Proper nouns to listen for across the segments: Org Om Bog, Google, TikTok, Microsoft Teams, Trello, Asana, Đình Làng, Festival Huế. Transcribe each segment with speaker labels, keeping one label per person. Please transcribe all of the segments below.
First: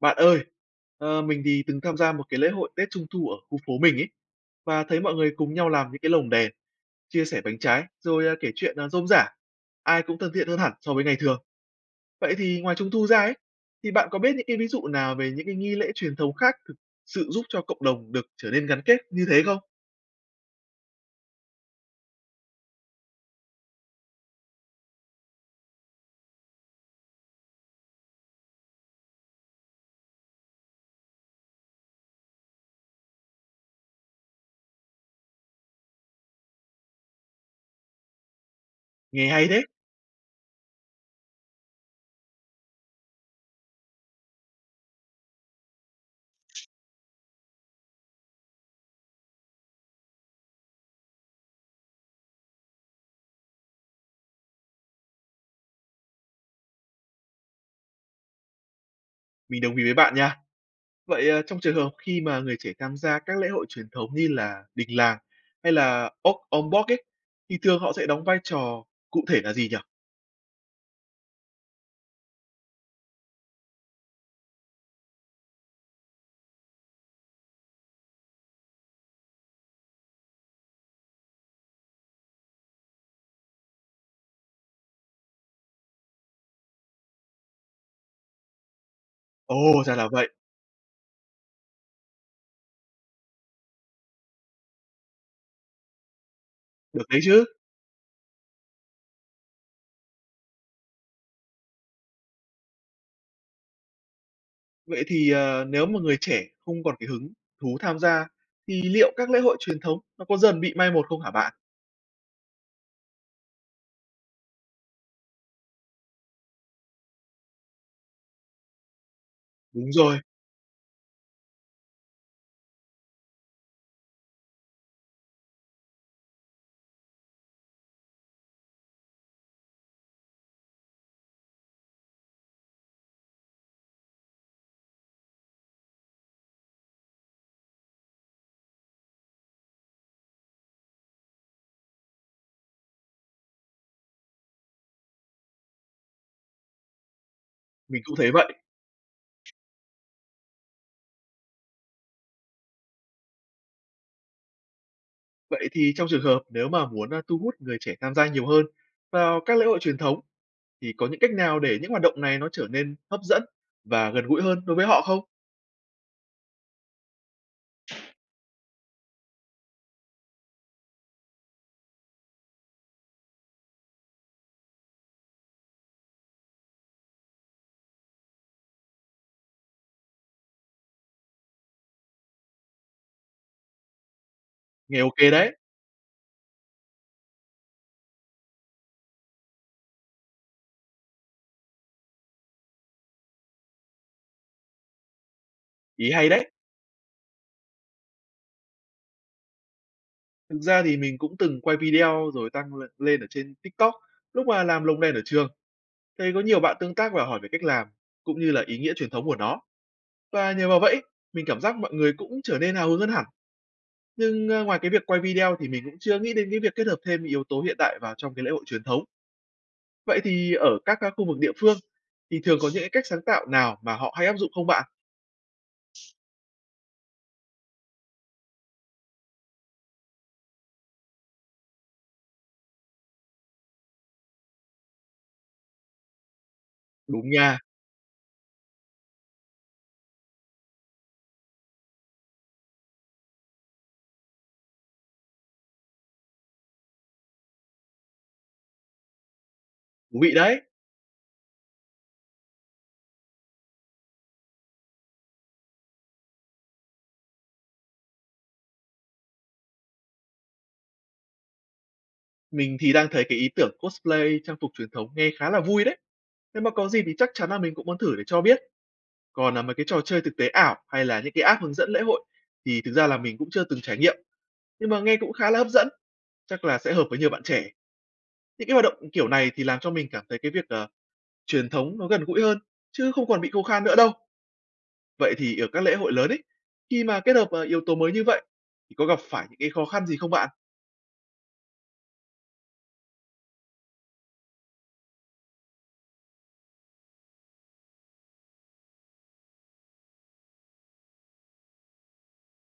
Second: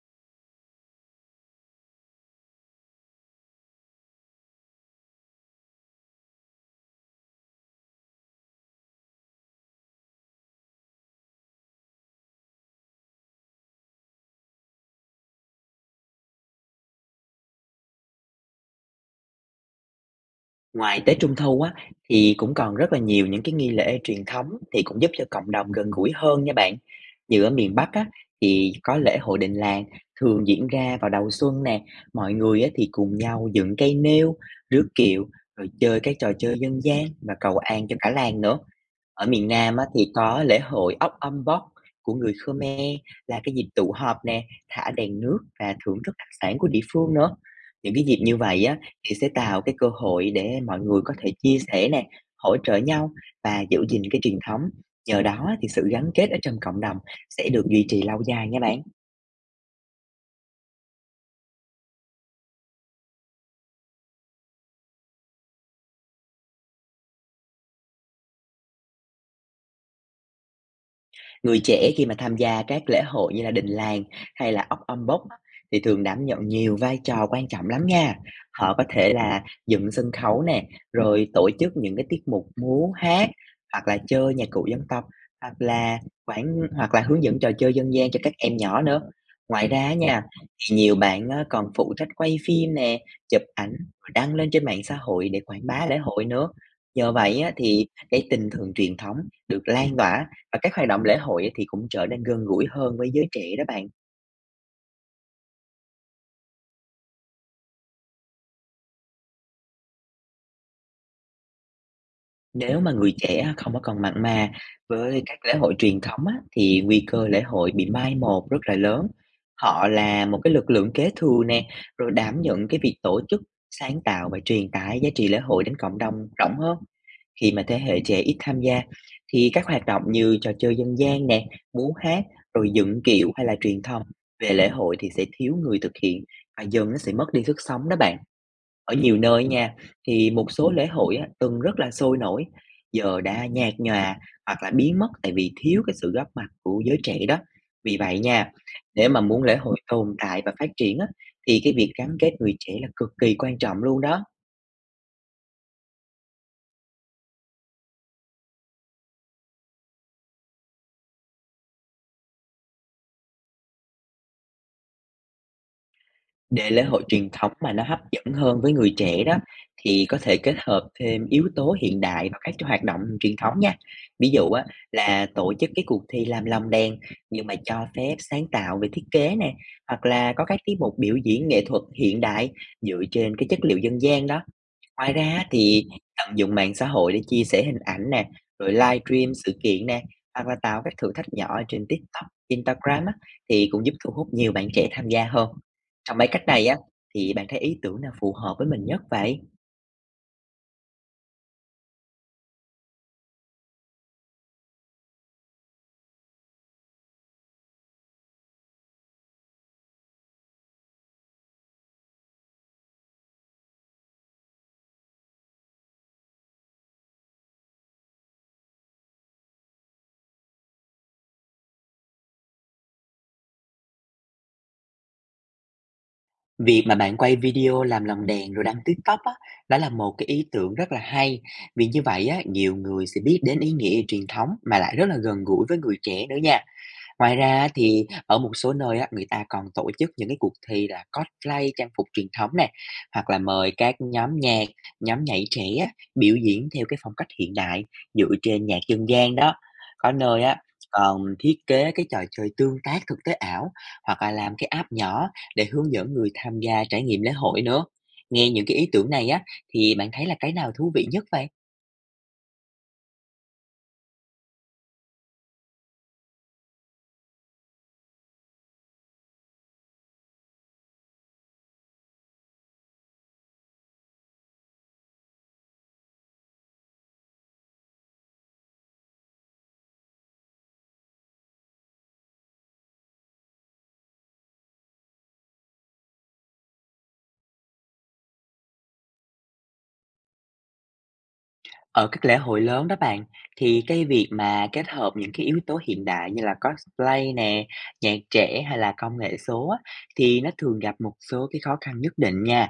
Speaker 1: Bạn ơi, mình thì từng tham gia một cái lễ hội Tết Trung thu ở khu phố mình ấy và thấy mọi người cùng nhau làm những cái lồng đèn, chia sẻ bánh trái, rồi kể chuyện rôm rả. Ai cũng thân thiện hơn hẳn so với ngày thường. Vậy thì ngoài Trung thu ra ấy, thì bạn có biết những cái ví dụ nào về những cái nghi lễ truyền thống khác thực sự giúp cho cộng đồng được trở nên gắn kết như thế không?
Speaker 2: Ngoài Tết Trung thu á, thì cũng còn rất là nhiều những cái nghi lễ truyền thống thì cũng giúp cho cộng đồng gần gũi hơn nha bạn. Như ở miền Bắc á, thì có lễ hội đình làng thường diễn ra vào đầu xuân nè. Mọi người á, thì cùng nhau dựng cây nêu, rước kiệu, rồi chơi các trò chơi dân gian và cầu an cho cả làng nữa. Ở
Speaker 1: Nghe
Speaker 2: miền
Speaker 1: hay thế,
Speaker 2: Nam á, thì có lễ hội ốc âm bốc của người Khmer là cái dịp tụ họp nè, thả đèn nước và thưởng thức đặc sản của địa phương nữa. Những cái dịp như vậy á, thì sẽ tạo cái cơ hội để mọi người có thể chia sẻ nè, hỗ trợ nhau và giữ gìn cái truyền thống. Nhờ đó thì sự gắn kết ở trong cộng đồng sẽ được duy trì lâu dài nha bạn.
Speaker 1: mình đồng ý với bạn nha. Vậy, trong trường hợp khi mà người trẻ tham gia các lễ hội truyền thống như là Đình Làng hay là Org Om Bog ấy, thì thường họ sẽ đóng vai trò cụ thể là gì nhỉ?
Speaker 2: Người trẻ khi mà tham gia các lễ hội như là đình làng hay là ốc âm bốc á, thì thường đảm nhận nhiều vai trò quan trọng lắm nha. Họ có thể là dựng sân khấu nè, rồi tổ chức những cái tiết mục múa, hát, hoặc là chơi nhạc cụ dân tộc, hoặc là quản hoặc là hướng dẫn trò chơi dân gian cho các em nhỏ nữa. Ngoài
Speaker 1: Ồ,
Speaker 2: ra
Speaker 1: ra là
Speaker 2: nha,
Speaker 1: vậy,
Speaker 2: thì nhiều bạn á, còn phụ trách quay phim nè, chụp ảnh rồi đăng lên trên mạng xã hội để quảng bá lễ hội nữa.
Speaker 1: được
Speaker 2: Nhờ
Speaker 1: đấy
Speaker 2: vậy
Speaker 1: chứ.
Speaker 2: á, thì cái tinh thần truyền thống được lan tỏa và các hoạt động lễ hội á thì cũng trở nên gần gũi hơn với giới trẻ đó bạn.
Speaker 1: Vậy thì, nếu mà người trẻ không còn cái hứng thú tham gia, thì liệu các lễ hội truyền thống nó có dần bị mai một không hả bạn?
Speaker 2: Nếu mà người trẻ á không có còn mặn mà với các lễ hội truyền thống á, thì nguy cơ lễ hội bị mai một rất là lớn. Họ
Speaker 1: Đúng rồi,
Speaker 2: là một cái lực lượng kế thừa nè, rồi đảm nhận cái việc tổ chức, sáng tạo và truyền tải giá trị lễ hội đến cộng đồng rộng hơn. Khi mà thế hệ trẻ ít tham gia thì các hoạt động như trò chơi dân gian nè, múa hát, rồi dựng kiệu hay là truyền thông về lễ hội thì sẽ thiếu người thực hiện và dần nó sẽ mất đi sức sống đó bạn. Ở nhiều nơi nha, thì một số lễ hội á, từng rất là sôi nổi, giờ đã nhạt nhòa hoặc là biến mất tại vì thiếu cái sự góp mặt của giới trẻ đó. Vì
Speaker 1: mình cũng
Speaker 2: vậy
Speaker 1: thấy
Speaker 2: nha,
Speaker 1: vậy.
Speaker 2: để mà muốn lễ hội tồn tại và phát triển á, thì cái việc gắn kết người trẻ là cực kỳ quan trọng luôn đó.
Speaker 1: Vậy thì trong trường hợp nếu mà muốn, thu hút người trẻ tham gia nhiều hơn vào các lễ hội truyền thống, thì có những cách nào để những hoạt động này nó trở nên hấp dẫn và gần gũi hơn đối với họ không?
Speaker 2: Để lễ hội truyền thống mà nó hấp dẫn hơn với người trẻ đó, thì có thể kết hợp thêm yếu tố hiện đại vào các cái hoạt động truyền thống nha. Ví dụ á, là tổ chức cái cuộc thi làm lồng đèn nhưng mà cho phép sáng tạo về thiết kế nè, hoặc là có các tiết mục biểu diễn nghệ thuật hiện đại dựa trên cái chất liệu dân gian đó.
Speaker 1: Nghe
Speaker 2: Ngoài
Speaker 1: ok
Speaker 2: ra á
Speaker 1: đấy.
Speaker 2: thì tận dụng mạng xã hội để chia sẻ hình ảnh nè, rồi livestream sự kiện nè, hoặc là tạo các thử thách nhỏ ở trên TikTok, Instagram á, thì cũng giúp thu hút nhiều bạn trẻ tham gia hơn.
Speaker 1: Ý
Speaker 2: Trong mấy
Speaker 1: hay
Speaker 2: cách
Speaker 1: đấy!
Speaker 2: này á, thì bạn thấy ý tưởng nào phù hợp với mình nhất vậy?
Speaker 1: Thực ra thì mình cũng từng quay video rồi tăng lên lên ở trên TikTok lúc mà làm lồng đèn ở trường, thấy có nhiều bạn tương tác và hỏi về cách làm, cũng như là ý nghĩa truyền thống của nó. Và nhờ vào vậy, mình cảm giác mọi người cũng trở nên hào hứng hơn hẳn. Nhưng, ngoài cái việc quay video thì mình cũng chưa nghĩ đến cái việc kết hợp thêm yếu tố hiện đại vào trong cái lễ hội truyền thống. Vậy thì ở các, khu vực địa phương thì thường có những cái cách sáng tạo nào mà họ hay áp dụng không bạn?
Speaker 2: Việc mà bạn quay video làm lồng đèn rồi đăng TikTok á, đó là một cái ý tưởng rất là hay. Vì như vậy á, nhiều người sẽ biết đến ý nghĩa truyền thống mà lại rất là gần gũi với người trẻ nữa nha.
Speaker 1: Đúng
Speaker 2: Ngoài
Speaker 1: nha,
Speaker 2: ra thì ở một số nơi á, người ta còn tổ chức những cái cuộc thi là cosplay trang phục truyền thống nè, hoặc là mời các nhóm nhạc, nhóm nhảy trẻ á, biểu diễn theo cái phong cách hiện đại dựa trên nhạc dân gian đó. Có
Speaker 1: thú vị
Speaker 2: nơi á,
Speaker 1: đấy!
Speaker 2: còn thiết kế cái trò chơi tương tác thực tế ảo hoặc là làm cái app nhỏ để hướng dẫn người tham gia trải nghiệm lễ hội nữa. Nghe những cái ý tưởng này á, thì bạn thấy là cái nào thú vị nhất vậy?
Speaker 1: Mình thì đang thấy cái ý tưởng cosplay trang phục truyền thống nghe khá là vui đấy. Nếu mà có gì thì chắc chắn là mình cũng muốn thử để cho biết. Còn là mấy cái trò chơi thực tế ảo hay là những cái app hướng dẫn lễ hội thì thực ra là mình cũng chưa từng trải nghiệm. Nhưng mà nghe cũng khá là hấp dẫn, chắc là sẽ hợp với nhiều bạn trẻ. Những cái hoạt động kiểu này thì làm cho mình cảm thấy cái việc truyền thống nó gần gũi hơn chứ không còn bị khô khan nữa đâu. Vậy thì ở các lễ hội lớn ấy, khi mà kết hợp yếu tố mới như vậy thì có gặp phải những cái khó khăn gì không bạn?
Speaker 2: Ở các lễ hội lớn đó bạn, thì cái việc mà kết hợp những cái yếu tố hiện đại như là cosplay nè, nhạc trẻ hay là công nghệ số á, thì nó thường gặp một số cái khó khăn nhất định nha.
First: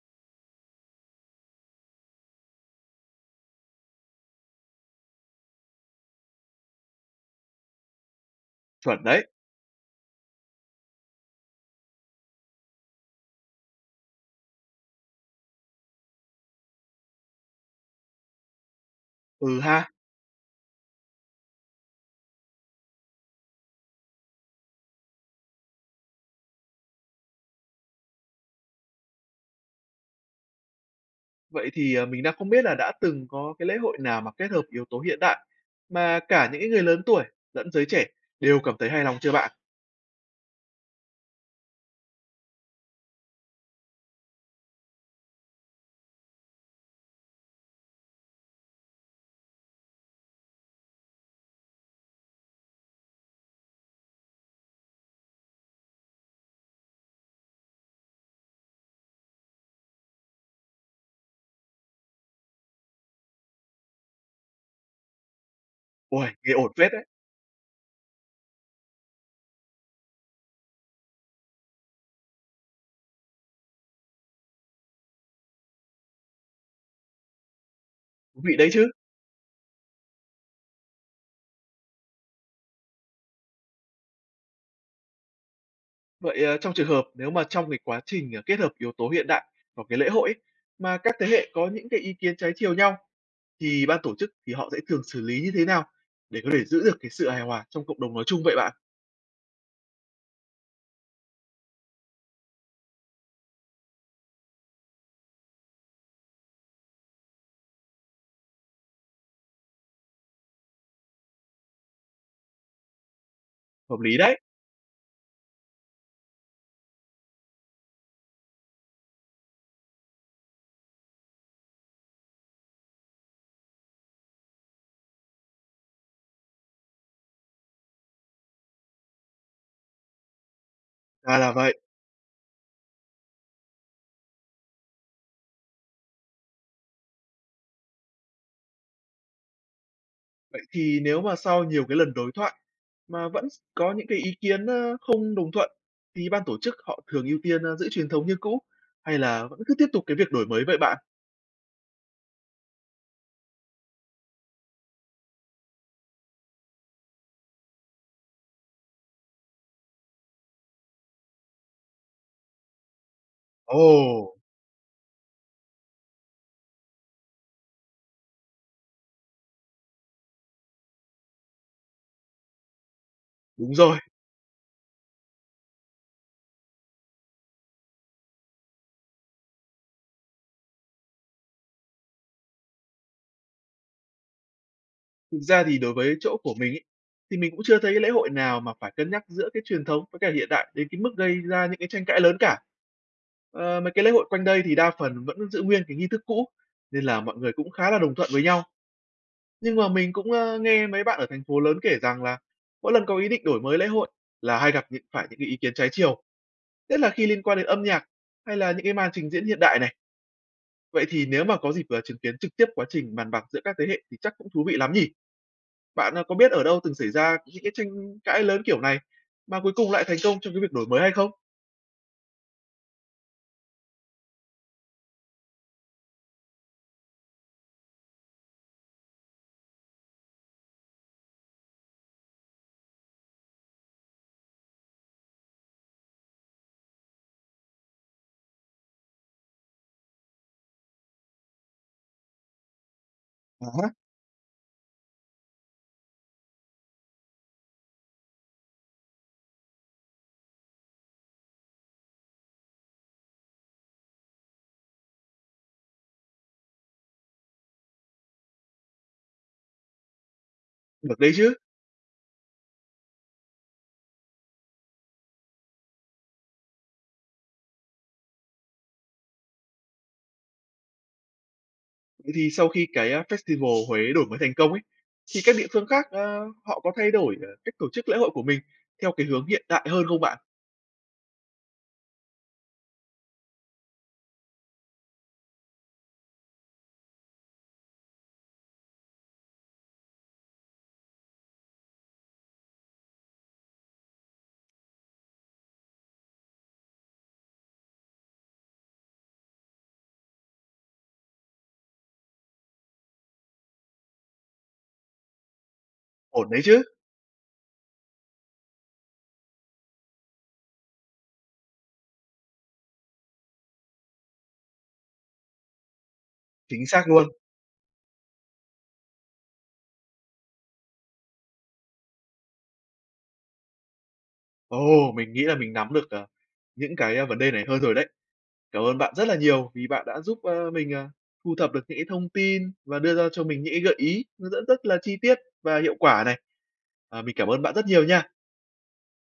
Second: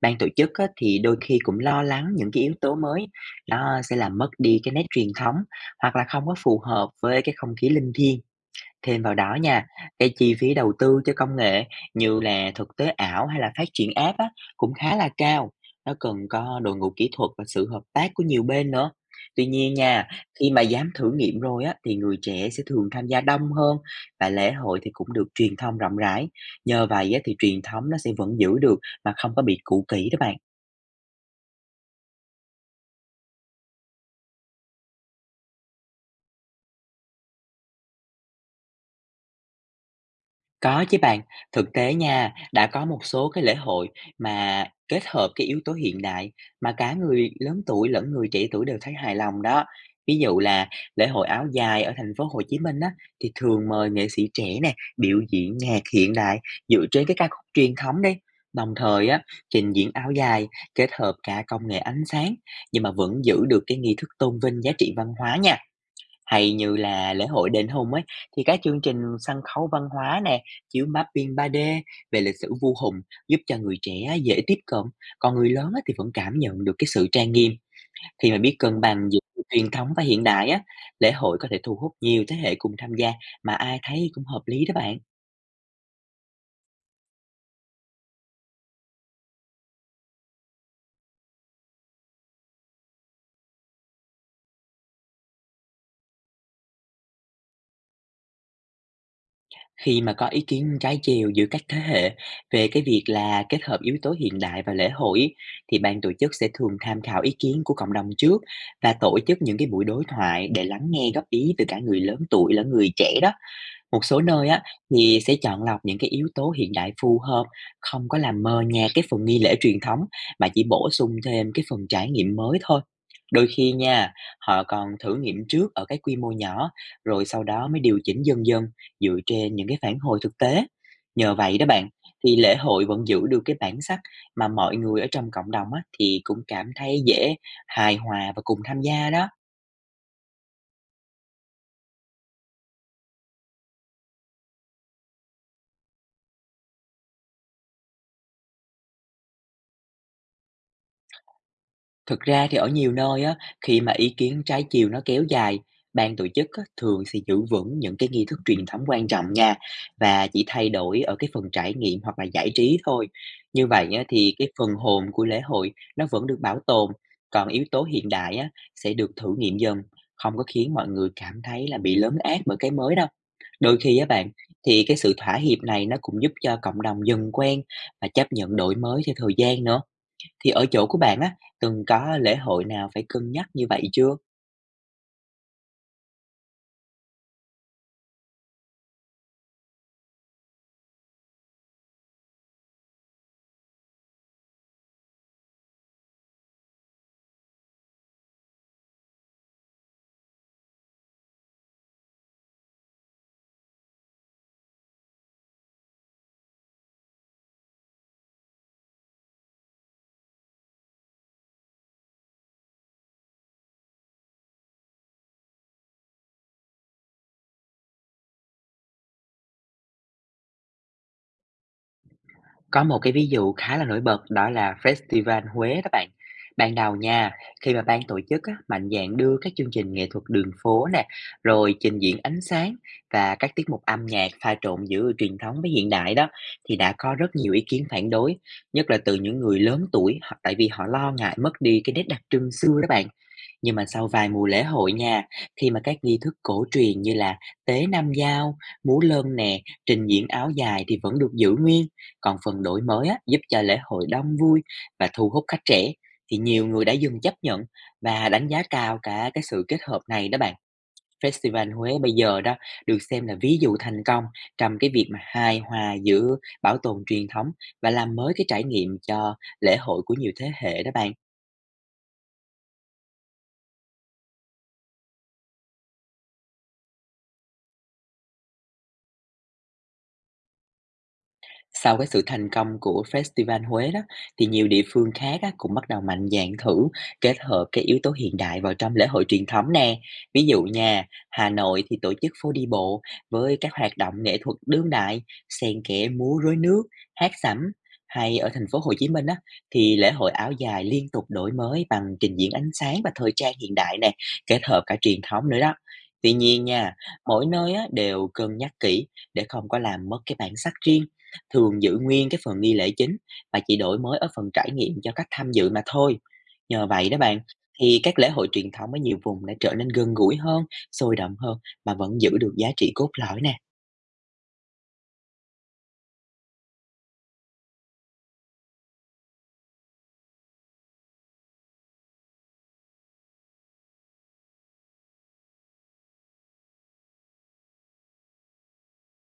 Speaker 2: Ban tổ chức á, thì đôi khi cũng lo lắng những cái yếu tố mới nó sẽ làm mất đi cái nét truyền thống hoặc là không có phù hợp với cái không khí linh thiêng. Thêm
Speaker 1: Chuẩn
Speaker 2: vào
Speaker 1: đấy.
Speaker 2: đó nha, cái chi phí đầu tư cho công nghệ như là thực tế ảo hay là phát triển app á, cũng khá là cao. Nó cần có đội ngũ kỹ thuật và sự hợp tác của nhiều bên nữa. Tuy
Speaker 1: Ừ
Speaker 2: nhiên
Speaker 1: ha.
Speaker 2: nha, khi mà dám thử nghiệm rồi á, thì người trẻ sẽ thường tham gia đông hơn và lễ hội thì cũng được truyền thông rộng rãi. Nhờ vậy á, thì truyền thống nó sẽ vẫn giữ được mà không có bị cũ kỹ đó bạn.
Speaker 1: Vậy thì, mình đang không biết là đã từng có cái lễ hội nào mà kết hợp yếu tố hiện đại mà cả những cái người lớn tuổi lẫn giới trẻ đều cảm thấy hài lòng chưa bạn?
Speaker 2: Có chứ bạn, thực tế nha, đã có một số cái lễ hội mà kết hợp cái yếu tố hiện đại mà cả người lớn tuổi lẫn người trẻ tuổi đều thấy hài lòng đó. Ví dụ là lễ hội áo dài ở thành phố Hồ Chí Minh á, thì thường mời nghệ sĩ trẻ nè biểu diễn nhạc hiện đại dựa trên cái ca khúc truyền thống đi. Đồng thời á, trình diễn áo dài kết hợp cả công nghệ ánh sáng nhưng mà vẫn giữ được cái nghi thức tôn vinh giá trị văn hóa nha.
Speaker 1: Ôi,
Speaker 2: Hay
Speaker 1: nghe ổn
Speaker 2: như
Speaker 1: phết đấy,
Speaker 2: là lễ hội đền Hùng ấy, thì các chương trình sân khấu văn hóa nè, chiếu mapping 3D về lịch sử vua Hùng giúp cho người trẻ dễ tiếp cận, còn người lớn á thì vẫn cảm nhận được cái sự trang nghiêm. Khi mà
Speaker 1: thú
Speaker 2: biết
Speaker 1: vị đấy
Speaker 2: cân
Speaker 1: chứ.
Speaker 2: bằng giữa truyền thống và hiện đại á, lễ hội có thể thu hút nhiều thế hệ cùng tham gia mà ai thấy cũng hợp lý đó bạn.
Speaker 1: Vậy, trong trường hợp nếu mà trong cái quá trình, kết hợp yếu tố hiện đại vào cái lễ hội ấy, mà các thế hệ có những cái ý kiến trái chiều nhau thì ban tổ chức thì họ sẽ thường xử lý như thế nào để có thể giữ được cái sự hài hòa trong cộng đồng nói chung vậy bạn?
Speaker 2: Khi mà có ý kiến trái chiều giữa các thế hệ về cái việc là kết hợp yếu tố hiện đại và lễ hội ý, thì ban tổ chức sẽ thường tham khảo ý kiến của cộng đồng trước và tổ chức những cái buổi đối thoại để lắng nghe góp ý từ cả người lớn tuổi lẫn người trẻ đó.
Speaker 1: Hợp
Speaker 2: Một
Speaker 1: lý
Speaker 2: số
Speaker 1: đấy,
Speaker 2: nơi á, thì sẽ chọn lọc những cái yếu tố hiện đại phù hợp, không có làm mờ nhạt cái phần nghi lễ truyền thống mà chỉ bổ sung thêm cái phần trải nghiệm mới thôi. Đôi khi nha, họ còn thử nghiệm trước ở cái quy mô nhỏ, rồi sau đó mới điều chỉnh dần dần dựa trên những cái phản hồi thực tế. Nhờ
Speaker 1: ra là
Speaker 2: vậy đó
Speaker 1: vậy.
Speaker 2: bạn, thì lễ hội vẫn giữ được cái bản sắc mà mọi người ở trong cộng đồng á, thì cũng cảm thấy dễ hài hòa và cùng tham gia đó.
Speaker 1: Vậy thì nếu mà sau nhiều cái lần đối thoại mà vẫn có những cái ý kiến, không đồng thuận thì ban tổ chức họ thường ưu tiên, giữ truyền thống như cũ hay là vẫn cứ tiếp tục cái việc đổi mới vậy bạn?
Speaker 2: Thực ra thì ở nhiều nơi á, khi mà ý kiến trái chiều nó kéo dài, ban tổ chức á, thường sẽ giữ vững những cái nghi thức truyền thống quan trọng nha và chỉ thay đổi ở cái phần trải nghiệm hoặc là giải trí thôi. Như
Speaker 1: Ồ,
Speaker 2: vậy á, thì cái phần hồn của lễ hội nó vẫn được bảo tồn, còn yếu tố hiện đại á, sẽ được thử nghiệm dần, không có khiến mọi người cảm thấy là bị lấn át bởi cái mới đâu.
Speaker 1: đúng
Speaker 2: Đôi khi
Speaker 1: rồi,
Speaker 2: á bạn, thì cái sự thỏa hiệp này nó cũng giúp cho cộng đồng dần quen và chấp nhận đổi mới theo thời gian nữa, thì ở chỗ của bạn á, từng có lễ hội nào phải cân nhắc như vậy chưa?
Speaker 1: thực ra thì đối với chỗ của mình ấy, thì mình cũng chưa thấy cái lễ hội nào mà phải cân nhắc giữa cái truyền thống với cả hiện đại đến cái mức gây ra những cái tranh cãi lớn cả. Mấy cái lễ hội quanh đây thì đa phần vẫn giữ nguyên cái nghi thức cũ nên là mọi người cũng khá là đồng thuận với nhau. Nhưng mà mình cũng, nghe mấy bạn ở thành phố lớn kể rằng là mỗi lần có ý định đổi mới lễ hội là hay gặp phải những cái ý kiến trái chiều, nhất là khi liên quan đến âm nhạc hay là những cái màn trình diễn hiện đại này. Vậy thì nếu mà có dịp, chứng kiến trực tiếp quá trình bàn bạc giữa các thế hệ thì chắc cũng thú vị lắm nhỉ? Bạn, có biết ở đâu từng xảy ra những cái tranh cãi lớn kiểu này mà cuối cùng lại thành công trong cái việc đổi mới hay không?
Speaker 2: Có một cái ví dụ khá là nổi bật đó là Festival Huế đó bạn. Ban đầu nha, khi mà ban tổ chức á, mạnh dạn đưa các chương trình nghệ thuật đường phố nè, rồi trình diễn ánh sáng và các tiết mục âm nhạc pha trộn giữa truyền thống với hiện đại đó, thì đã có rất nhiều ý kiến phản đối, nhất là từ những người lớn tuổi, tại vì họ lo ngại mất đi cái nét đặc trưng xưa đó bạn. Nhưng mà
Speaker 1: À.
Speaker 2: sau vài mùa lễ hội nha, khi mà các nghi thức cổ truyền như là tế nam giao, múa lân nè, trình diễn áo dài thì vẫn được giữ nguyên, còn phần đổi mới á, giúp cho lễ hội đông vui và thu hút khách trẻ, thì nhiều người đã dừng chấp nhận và đánh giá cao cả cái sự kết hợp này đó bạn.
Speaker 1: Được đấy chứ.
Speaker 2: Festival Huế bây giờ đó được xem là ví dụ thành công trong cái việc mà hài hòa giữa bảo tồn truyền thống và làm mới cái trải nghiệm cho lễ hội của nhiều thế hệ đó bạn.
Speaker 1: Vậy thì sau khi cái, Festival Huế đổi mới thành công ấy, thì các địa phương khác, họ có thay đổi, cách tổ chức lễ hội của mình theo cái hướng hiện đại hơn không bạn?
Speaker 2: Sau cái sự thành công của Festival Huế đó, thì nhiều địa phương khác á, cũng bắt đầu mạnh dạn thử kết hợp cái yếu tố hiện đại vào trong lễ hội truyền thống nè. Ví dụ nha, Hà Nội thì tổ chức phố đi bộ với các hoạt động nghệ thuật đương đại, xen kẽ múa rối nước, hát sẩm. Hay ở thành phố Hồ Chí Minh á, thì lễ hội áo dài liên tục đổi mới bằng trình diễn ánh sáng và thời trang hiện đại nè, kết hợp cả truyền thống nữa đó. Tuy
Speaker 1: Ổn đấy
Speaker 2: nhiên
Speaker 1: chứ,
Speaker 2: nha, mỗi nơi á, đều cân nhắc kỹ để không có làm mất cái bản sắc riêng, thường giữ nguyên cái phần nghi lễ chính và chỉ đổi mới ở phần trải nghiệm cho cách tham dự mà thôi.
Speaker 1: chính
Speaker 2: Nhờ vậy
Speaker 1: xác
Speaker 2: đó
Speaker 1: luôn.
Speaker 2: bạn, thì các lễ hội truyền thống ở nhiều vùng đã trở nên gần gũi hơn, sôi động hơn mà vẫn giữ được giá trị cốt lõi nè.
Speaker 1: Ồ, mình nghĩ là mình nắm được, những cái, vấn đề này hơn rồi đấy. Cảm ơn bạn rất là nhiều vì bạn đã giúp, mình, thu thập được những cái thông tin và đưa ra cho mình những cái gợi ý hướng dẫn rất là chi tiết và hiệu quả này. À, mình cảm ơn bạn rất nhiều nha.